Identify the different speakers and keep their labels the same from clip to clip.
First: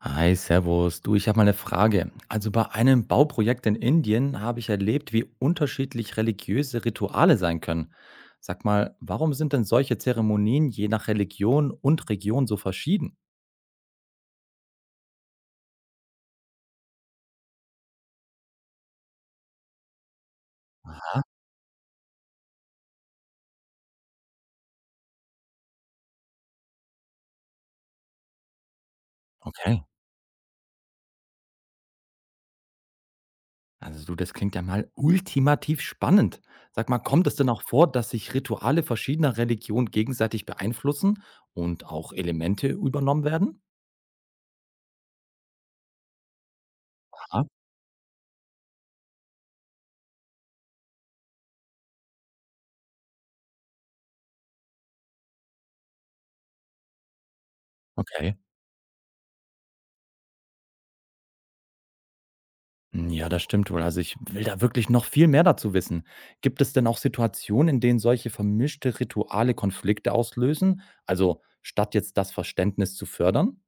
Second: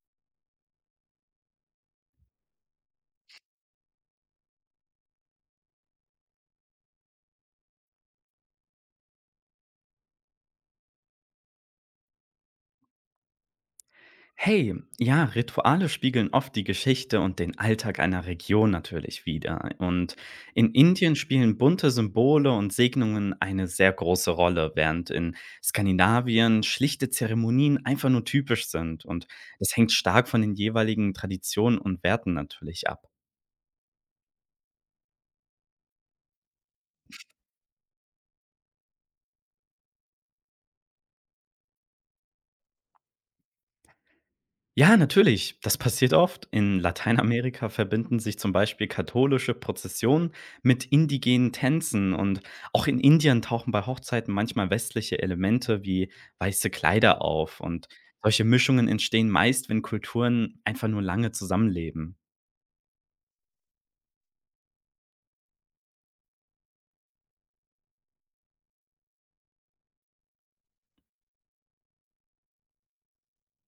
Speaker 1: Hi, Servus. Du, ich habe mal eine Frage. Also bei einem Bauprojekt in Indien habe ich erlebt, wie unterschiedlich religiöse Rituale sein können. Sag mal, warum sind denn solche Zeremonien je nach Religion und Region so verschieden?
Speaker 2: Hey, ja, Rituale spiegeln oft die Geschichte und den Alltag einer Region natürlich wider. Und in Indien spielen bunte Symbole und Segnungen eine sehr große Rolle, während in Skandinavien schlichte Zeremonien einfach nur typisch sind. Und das
Speaker 1: Okay.
Speaker 2: hängt stark von den jeweiligen Traditionen und Werten natürlich ab.
Speaker 1: Also du, das klingt ja mal ultimativ spannend. Sag mal, kommt es denn auch vor, dass sich Rituale verschiedener Religionen gegenseitig beeinflussen und auch Elemente übernommen werden?
Speaker 2: Ja, natürlich. Das passiert oft. In
Speaker 1: Aha.
Speaker 2: Lateinamerika verbinden sich zum Beispiel katholische Prozessionen mit indigenen Tänzen und auch in Indien tauchen bei Hochzeiten manchmal westliche Elemente wie weiße Kleider auf, und
Speaker 1: Okay.
Speaker 2: solche Mischungen entstehen meist, wenn Kulturen einfach nur lange zusammenleben.
Speaker 1: Hm, ja, das stimmt wohl. Also, ich will da wirklich noch viel mehr dazu wissen. Gibt es denn auch Situationen, in denen solche vermischte Rituale Konflikte auslösen? Also, statt jetzt das Verständnis zu fördern?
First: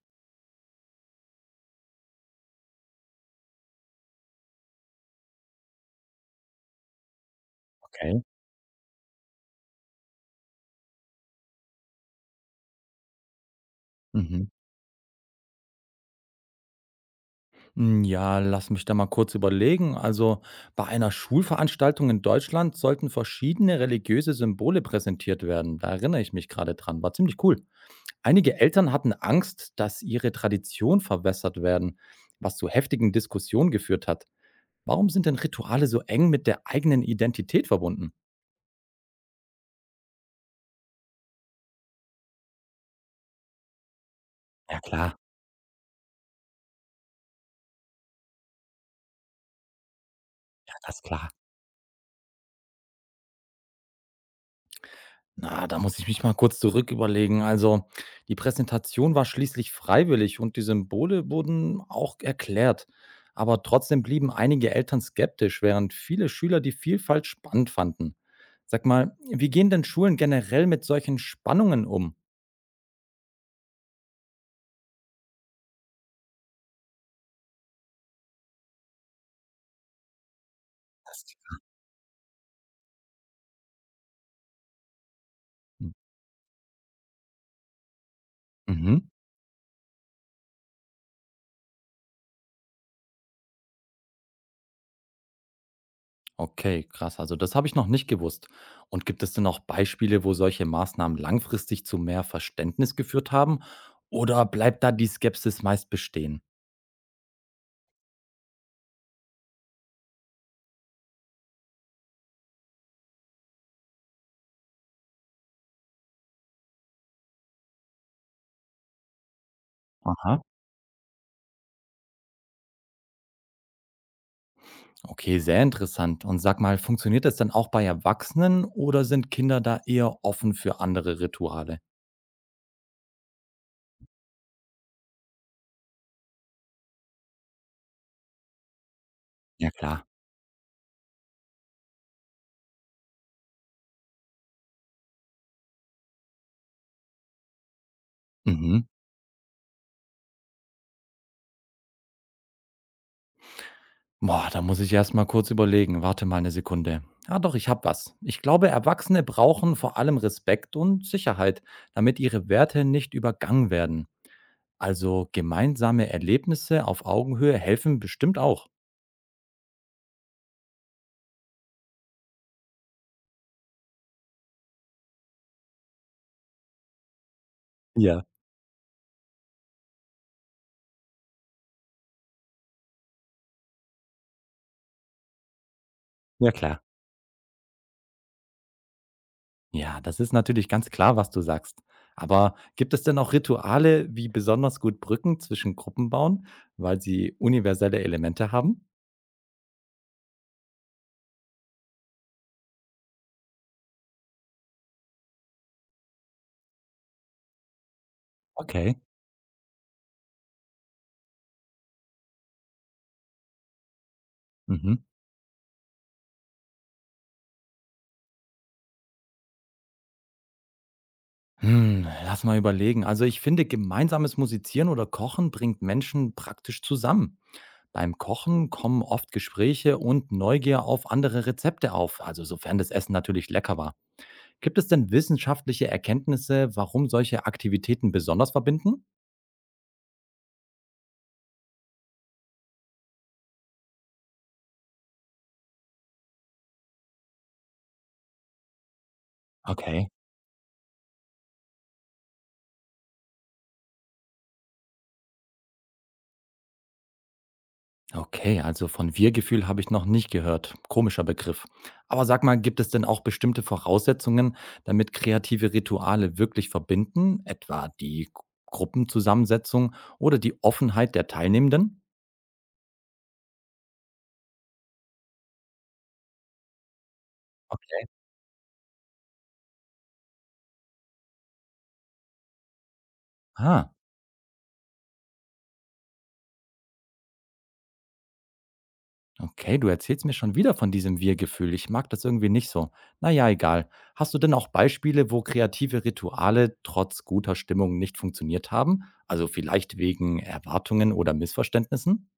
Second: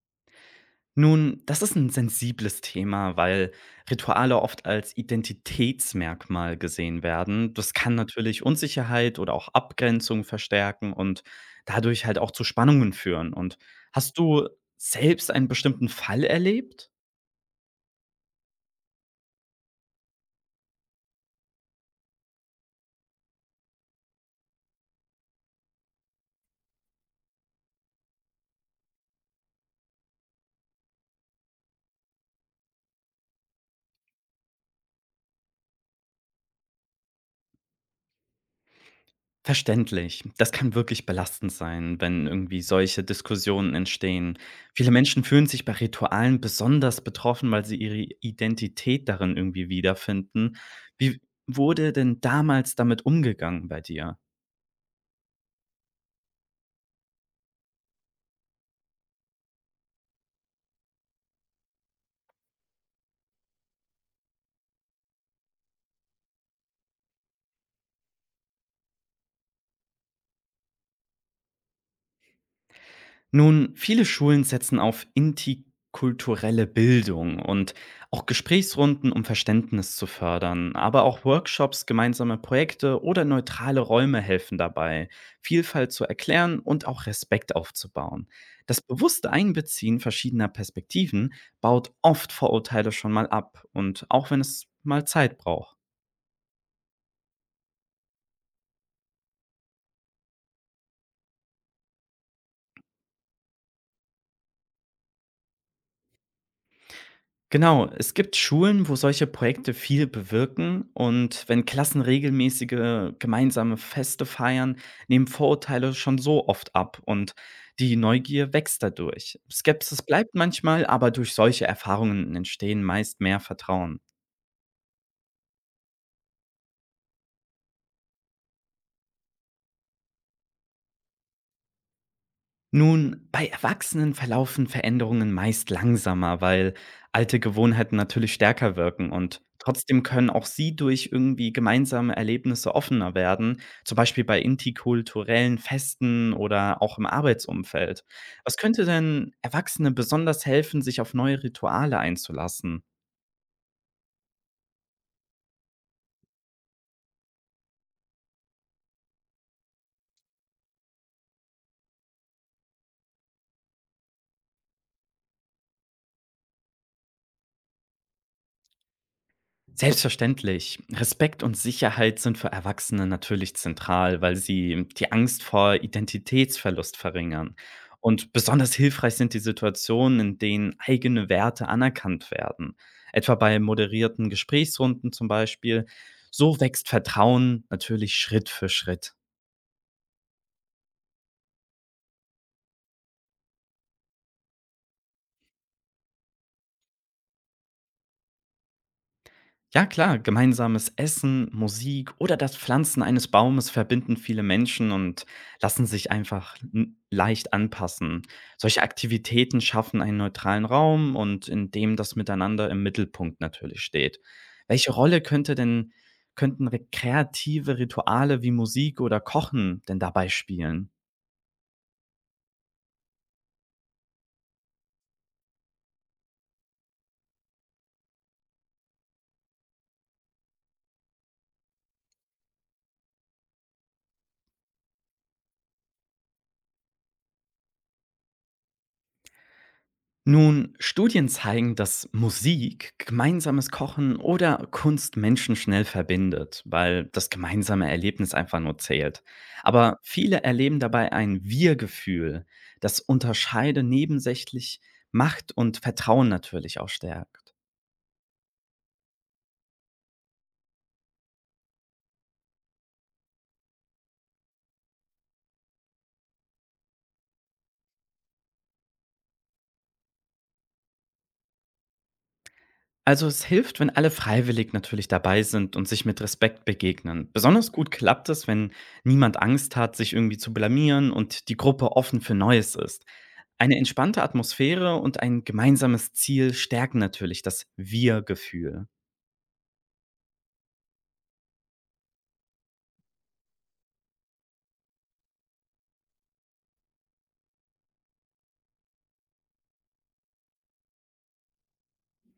Speaker 2: Nun, das ist ein sensibles Thema, weil Rituale oft als Identitätsmerkmal gesehen werden. Das kann
Speaker 1: Okay.
Speaker 2: natürlich Unsicherheit oder auch Abgrenzung verstärken und dadurch halt auch zu Spannungen führen. Und hast
Speaker 1: Mhm.
Speaker 2: du selbst einen bestimmten Fall erlebt?
Speaker 1: Hm, ja, lass mich da mal kurz überlegen. Also bei einer Schulveranstaltung in Deutschland sollten verschiedene religiöse Symbole präsentiert werden. Da erinnere ich mich gerade dran. War ziemlich cool. Einige Eltern hatten Angst, dass ihre Tradition verwässert werden, was zu heftigen Diskussionen geführt hat. Warum sind denn Rituale so eng mit der eigenen Identität verbunden?
Speaker 2: Verständlich. Das kann wirklich belastend sein, wenn irgendwie solche Diskussionen entstehen.
Speaker 1: Ja
Speaker 2: Viele
Speaker 1: klar,
Speaker 2: Menschen fühlen sich bei Ritualen besonders betroffen, weil sie ihre Identität darin irgendwie wiederfinden.
Speaker 1: ja, das ist
Speaker 2: Wie
Speaker 1: klar.
Speaker 2: wurde denn damals damit umgegangen bei dir?
Speaker 1: Na, da muss ich mich mal kurz zurück überlegen. Also, die Präsentation war schließlich freiwillig und die Symbole wurden auch erklärt. Aber trotzdem blieben einige Eltern skeptisch, während viele Schüler die Vielfalt spannend fanden. Sag mal, wie gehen denn Schulen generell mit solchen Spannungen um?
Speaker 2: Nun, viele Schulen setzen auf interkulturelle Bildung und auch Gesprächsrunden, um Verständnis zu fördern. Aber auch
Speaker 1: Das.
Speaker 2: Workshops, gemeinsame Projekte oder neutrale Räume helfen dabei, Vielfalt zu erklären und auch Respekt aufzubauen. Das
Speaker 1: Mhm.
Speaker 2: bewusste Einbeziehen verschiedener Perspektiven baut oft Vorurteile schon mal ab, und auch wenn es mal Zeit braucht.
Speaker 1: Okay, krass. Also das habe ich noch nicht gewusst. Und gibt es denn auch Beispiele, wo solche Maßnahmen langfristig zu mehr Verständnis geführt haben? Oder bleibt da die Skepsis meist bestehen?
Speaker 2: Genau, es gibt Schulen, wo solche Projekte viel bewirken, und wenn Klassen regelmäßige gemeinsame Feste feiern, nehmen Vorurteile schon so oft ab und die Neugier wächst dadurch. Skepsis bleibt
Speaker 1: Aha.
Speaker 2: manchmal, aber durch solche Erfahrungen entstehen meist mehr Vertrauen.
Speaker 1: Okay, sehr interessant. Und sag mal, funktioniert das dann auch bei Erwachsenen oder sind Kinder da eher offen für andere Rituale?
Speaker 2: Nun, bei Erwachsenen verlaufen Veränderungen meist langsamer, weil alte Gewohnheiten natürlich stärker wirken, und
Speaker 1: Ja,
Speaker 2: trotzdem
Speaker 1: klar.
Speaker 2: können auch sie durch irgendwie gemeinsame Erlebnisse offener werden, zum Beispiel bei interkulturellen Festen oder auch im Arbeitsumfeld. Was
Speaker 1: Mhm.
Speaker 2: könnte denn Erwachsene besonders helfen, sich auf neue Rituale einzulassen?
Speaker 1: Boah, da muss ich erst mal kurz überlegen. Warte mal eine Sekunde. Ah, doch, ich habe was. Ich glaube, Erwachsene brauchen vor allem Respekt und Sicherheit, damit ihre Werte nicht übergangen werden. Also gemeinsame Erlebnisse auf Augenhöhe helfen bestimmt auch.
Speaker 2: Selbstverständlich. Respekt und Sicherheit sind für Erwachsene natürlich zentral, weil sie die Angst vor Identitätsverlust verringern.
Speaker 1: Ja,
Speaker 2: Und besonders hilfreich sind die Situationen, in denen eigene Werte anerkannt werden. Etwa bei moderierten Gesprächsrunden zum Beispiel.
Speaker 1: ja
Speaker 2: So
Speaker 1: klar.
Speaker 2: wächst Vertrauen natürlich Schritt für Schritt.
Speaker 1: Ja, das ist natürlich ganz klar, was du sagst. Aber gibt es denn auch Rituale, wie besonders gut Brücken zwischen Gruppen bauen, weil sie universelle Elemente haben?
Speaker 2: Ja klar, gemeinsames Essen, Musik oder das Pflanzen eines Baumes verbinden viele Menschen und lassen sich einfach leicht anpassen. Solche
Speaker 1: Okay.
Speaker 2: Aktivitäten schaffen einen neutralen Raum, und in dem das Miteinander im Mittelpunkt natürlich steht. Welche
Speaker 1: Mhm.
Speaker 2: Rolle könnten kreative Rituale wie Musik oder Kochen denn dabei spielen?
Speaker 1: Hm, lass mal überlegen. Also ich finde, gemeinsames Musizieren oder Kochen bringt Menschen praktisch zusammen. Beim Kochen kommen oft Gespräche und Neugier auf andere Rezepte auf, also sofern das Essen natürlich lecker war. Gibt es denn wissenschaftliche Erkenntnisse, warum solche Aktivitäten besonders verbinden?
Speaker 2: Nun, Studien zeigen, dass Musik, gemeinsames Kochen oder Kunst Menschen schnell verbindet, weil das gemeinsame Erlebnis einfach nur zählt. Aber
Speaker 1: Okay.
Speaker 2: viele erleben dabei ein Wir-Gefühl, das Unterscheide nebensächlich macht und Vertrauen natürlich auch stärkt.
Speaker 1: Okay, also von Wir-Gefühl habe ich noch nicht gehört. Komischer Begriff. Aber sag mal, gibt es denn auch bestimmte Voraussetzungen, damit kreative Rituale wirklich verbinden? Etwa die Gruppenzusammensetzung oder die Offenheit der Teilnehmenden?
Speaker 2: Also es hilft, wenn alle freiwillig natürlich dabei sind und sich mit Respekt begegnen. Besonders gut
Speaker 1: Okay.
Speaker 2: klappt es, wenn niemand Angst hat, sich irgendwie zu blamieren, und die Gruppe offen für Neues ist. Eine
Speaker 1: Ah,
Speaker 2: entspannte Atmosphäre und ein gemeinsames Ziel stärken natürlich das Wir-Gefühl.
Speaker 1: okay, du erzählst mir schon wieder von diesem Wir-Gefühl. Ich mag das irgendwie nicht so. Na ja, egal. Hast du denn auch Beispiele, wo kreative Rituale trotz guter Stimmung nicht funktioniert haben? Also vielleicht wegen Erwartungen oder Missverständnissen?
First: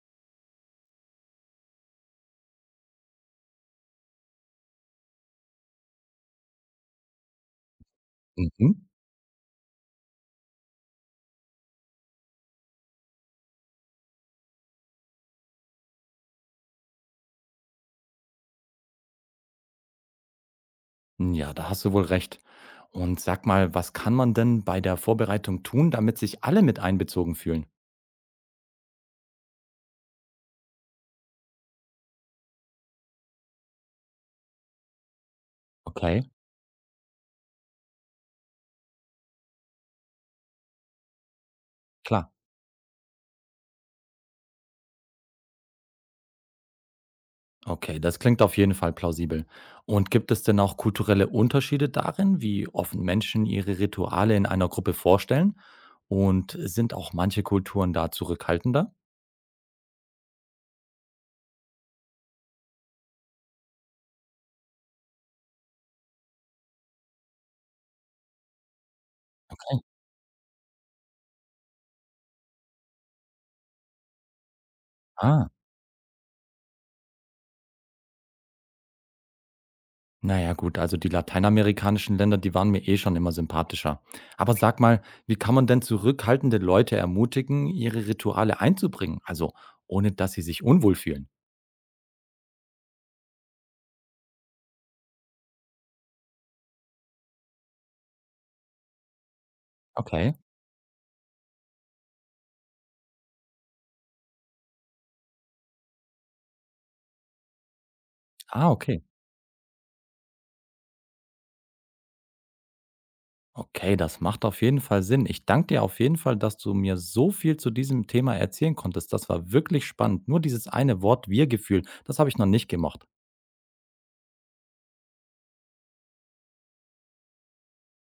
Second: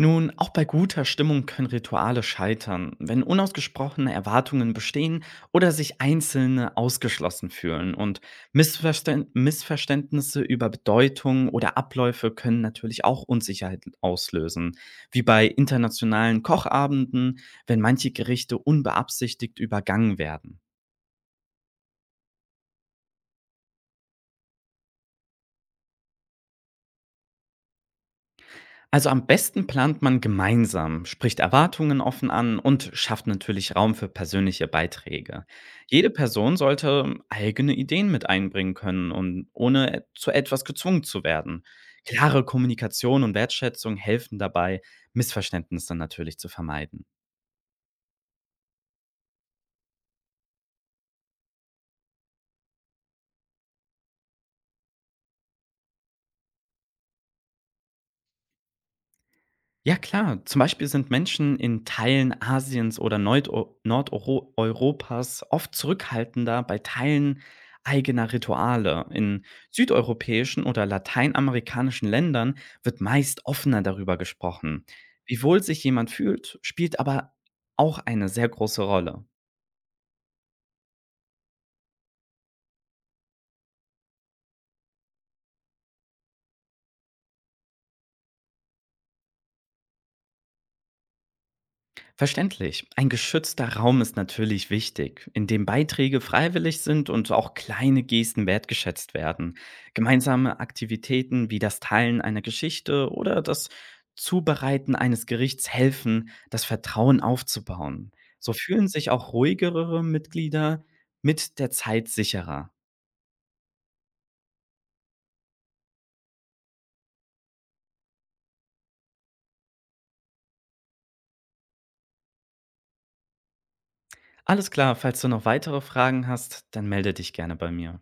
Speaker 2: Nun, auch bei guter Stimmung können Rituale scheitern, wenn unausgesprochene Erwartungen bestehen oder sich Einzelne ausgeschlossen fühlen. Und
Speaker 1: Mhm.
Speaker 2: Missverständnisse über Bedeutung oder Abläufe können natürlich auch Unsicherheit auslösen, wie bei internationalen Kochabenden, wenn manche Gerichte unbeabsichtigt übergangen werden.
Speaker 1: Ja, da hast du wohl recht. Und sag mal, was kann man denn bei der Vorbereitung tun, damit sich alle mit einbezogen fühlen?
Speaker 2: Also am besten plant man gemeinsam, spricht Erwartungen offen an und schafft natürlich Raum für persönliche Beiträge. Jede
Speaker 1: Okay.
Speaker 2: Person sollte eigene Ideen mit einbringen können, ohne zu etwas gezwungen zu werden.
Speaker 1: Klar.
Speaker 2: Klare Kommunikation und Wertschätzung helfen dabei, Missverständnisse natürlich zu vermeiden.
Speaker 1: Okay, das klingt auf jeden Fall plausibel. Und gibt es denn auch kulturelle Unterschiede darin, wie offen Menschen ihre Rituale in einer Gruppe vorstellen? Und sind auch manche Kulturen da zurückhaltender?
Speaker 2: Ja klar, zum Beispiel sind Menschen in Teilen Asiens oder Nordeuropas oft zurückhaltender bei Teilen eigener Rituale. In
Speaker 1: Okay.
Speaker 2: südeuropäischen oder lateinamerikanischen Ländern wird meist offener darüber gesprochen. Wie
Speaker 1: Ah,
Speaker 2: wohl sich jemand fühlt, spielt aber auch eine sehr große Rolle.
Speaker 1: naja gut, also die lateinamerikanischen Länder, die waren mir eh schon immer sympathischer. Aber sag mal, wie kann man denn zurückhaltende Leute ermutigen, ihre Rituale einzubringen? Also ohne dass sie sich unwohl fühlen.
Speaker 2: Verständlich. Ein geschützter Raum ist natürlich wichtig, in dem Beiträge freiwillig sind und auch kleine Gesten wertgeschätzt werden.
Speaker 1: Okay.
Speaker 2: Gemeinsame Aktivitäten wie das Teilen einer Geschichte oder das Zubereiten eines Gerichts helfen, das Vertrauen aufzubauen. So
Speaker 1: Ah,
Speaker 2: fühlen
Speaker 1: okay.
Speaker 2: sich auch ruhigere Mitglieder mit der Zeit sicherer.
Speaker 1: Okay, das macht auf jeden Fall Sinn. Ich danke dir auf jeden Fall, dass du mir so viel zu diesem Thema erzählen konntest. Das war wirklich spannend. Nur dieses eine Wort Wir-Gefühl, das habe ich noch nicht gemocht.
Speaker 2: Alles klar, falls du noch weitere Fragen hast, dann melde dich gerne bei mir.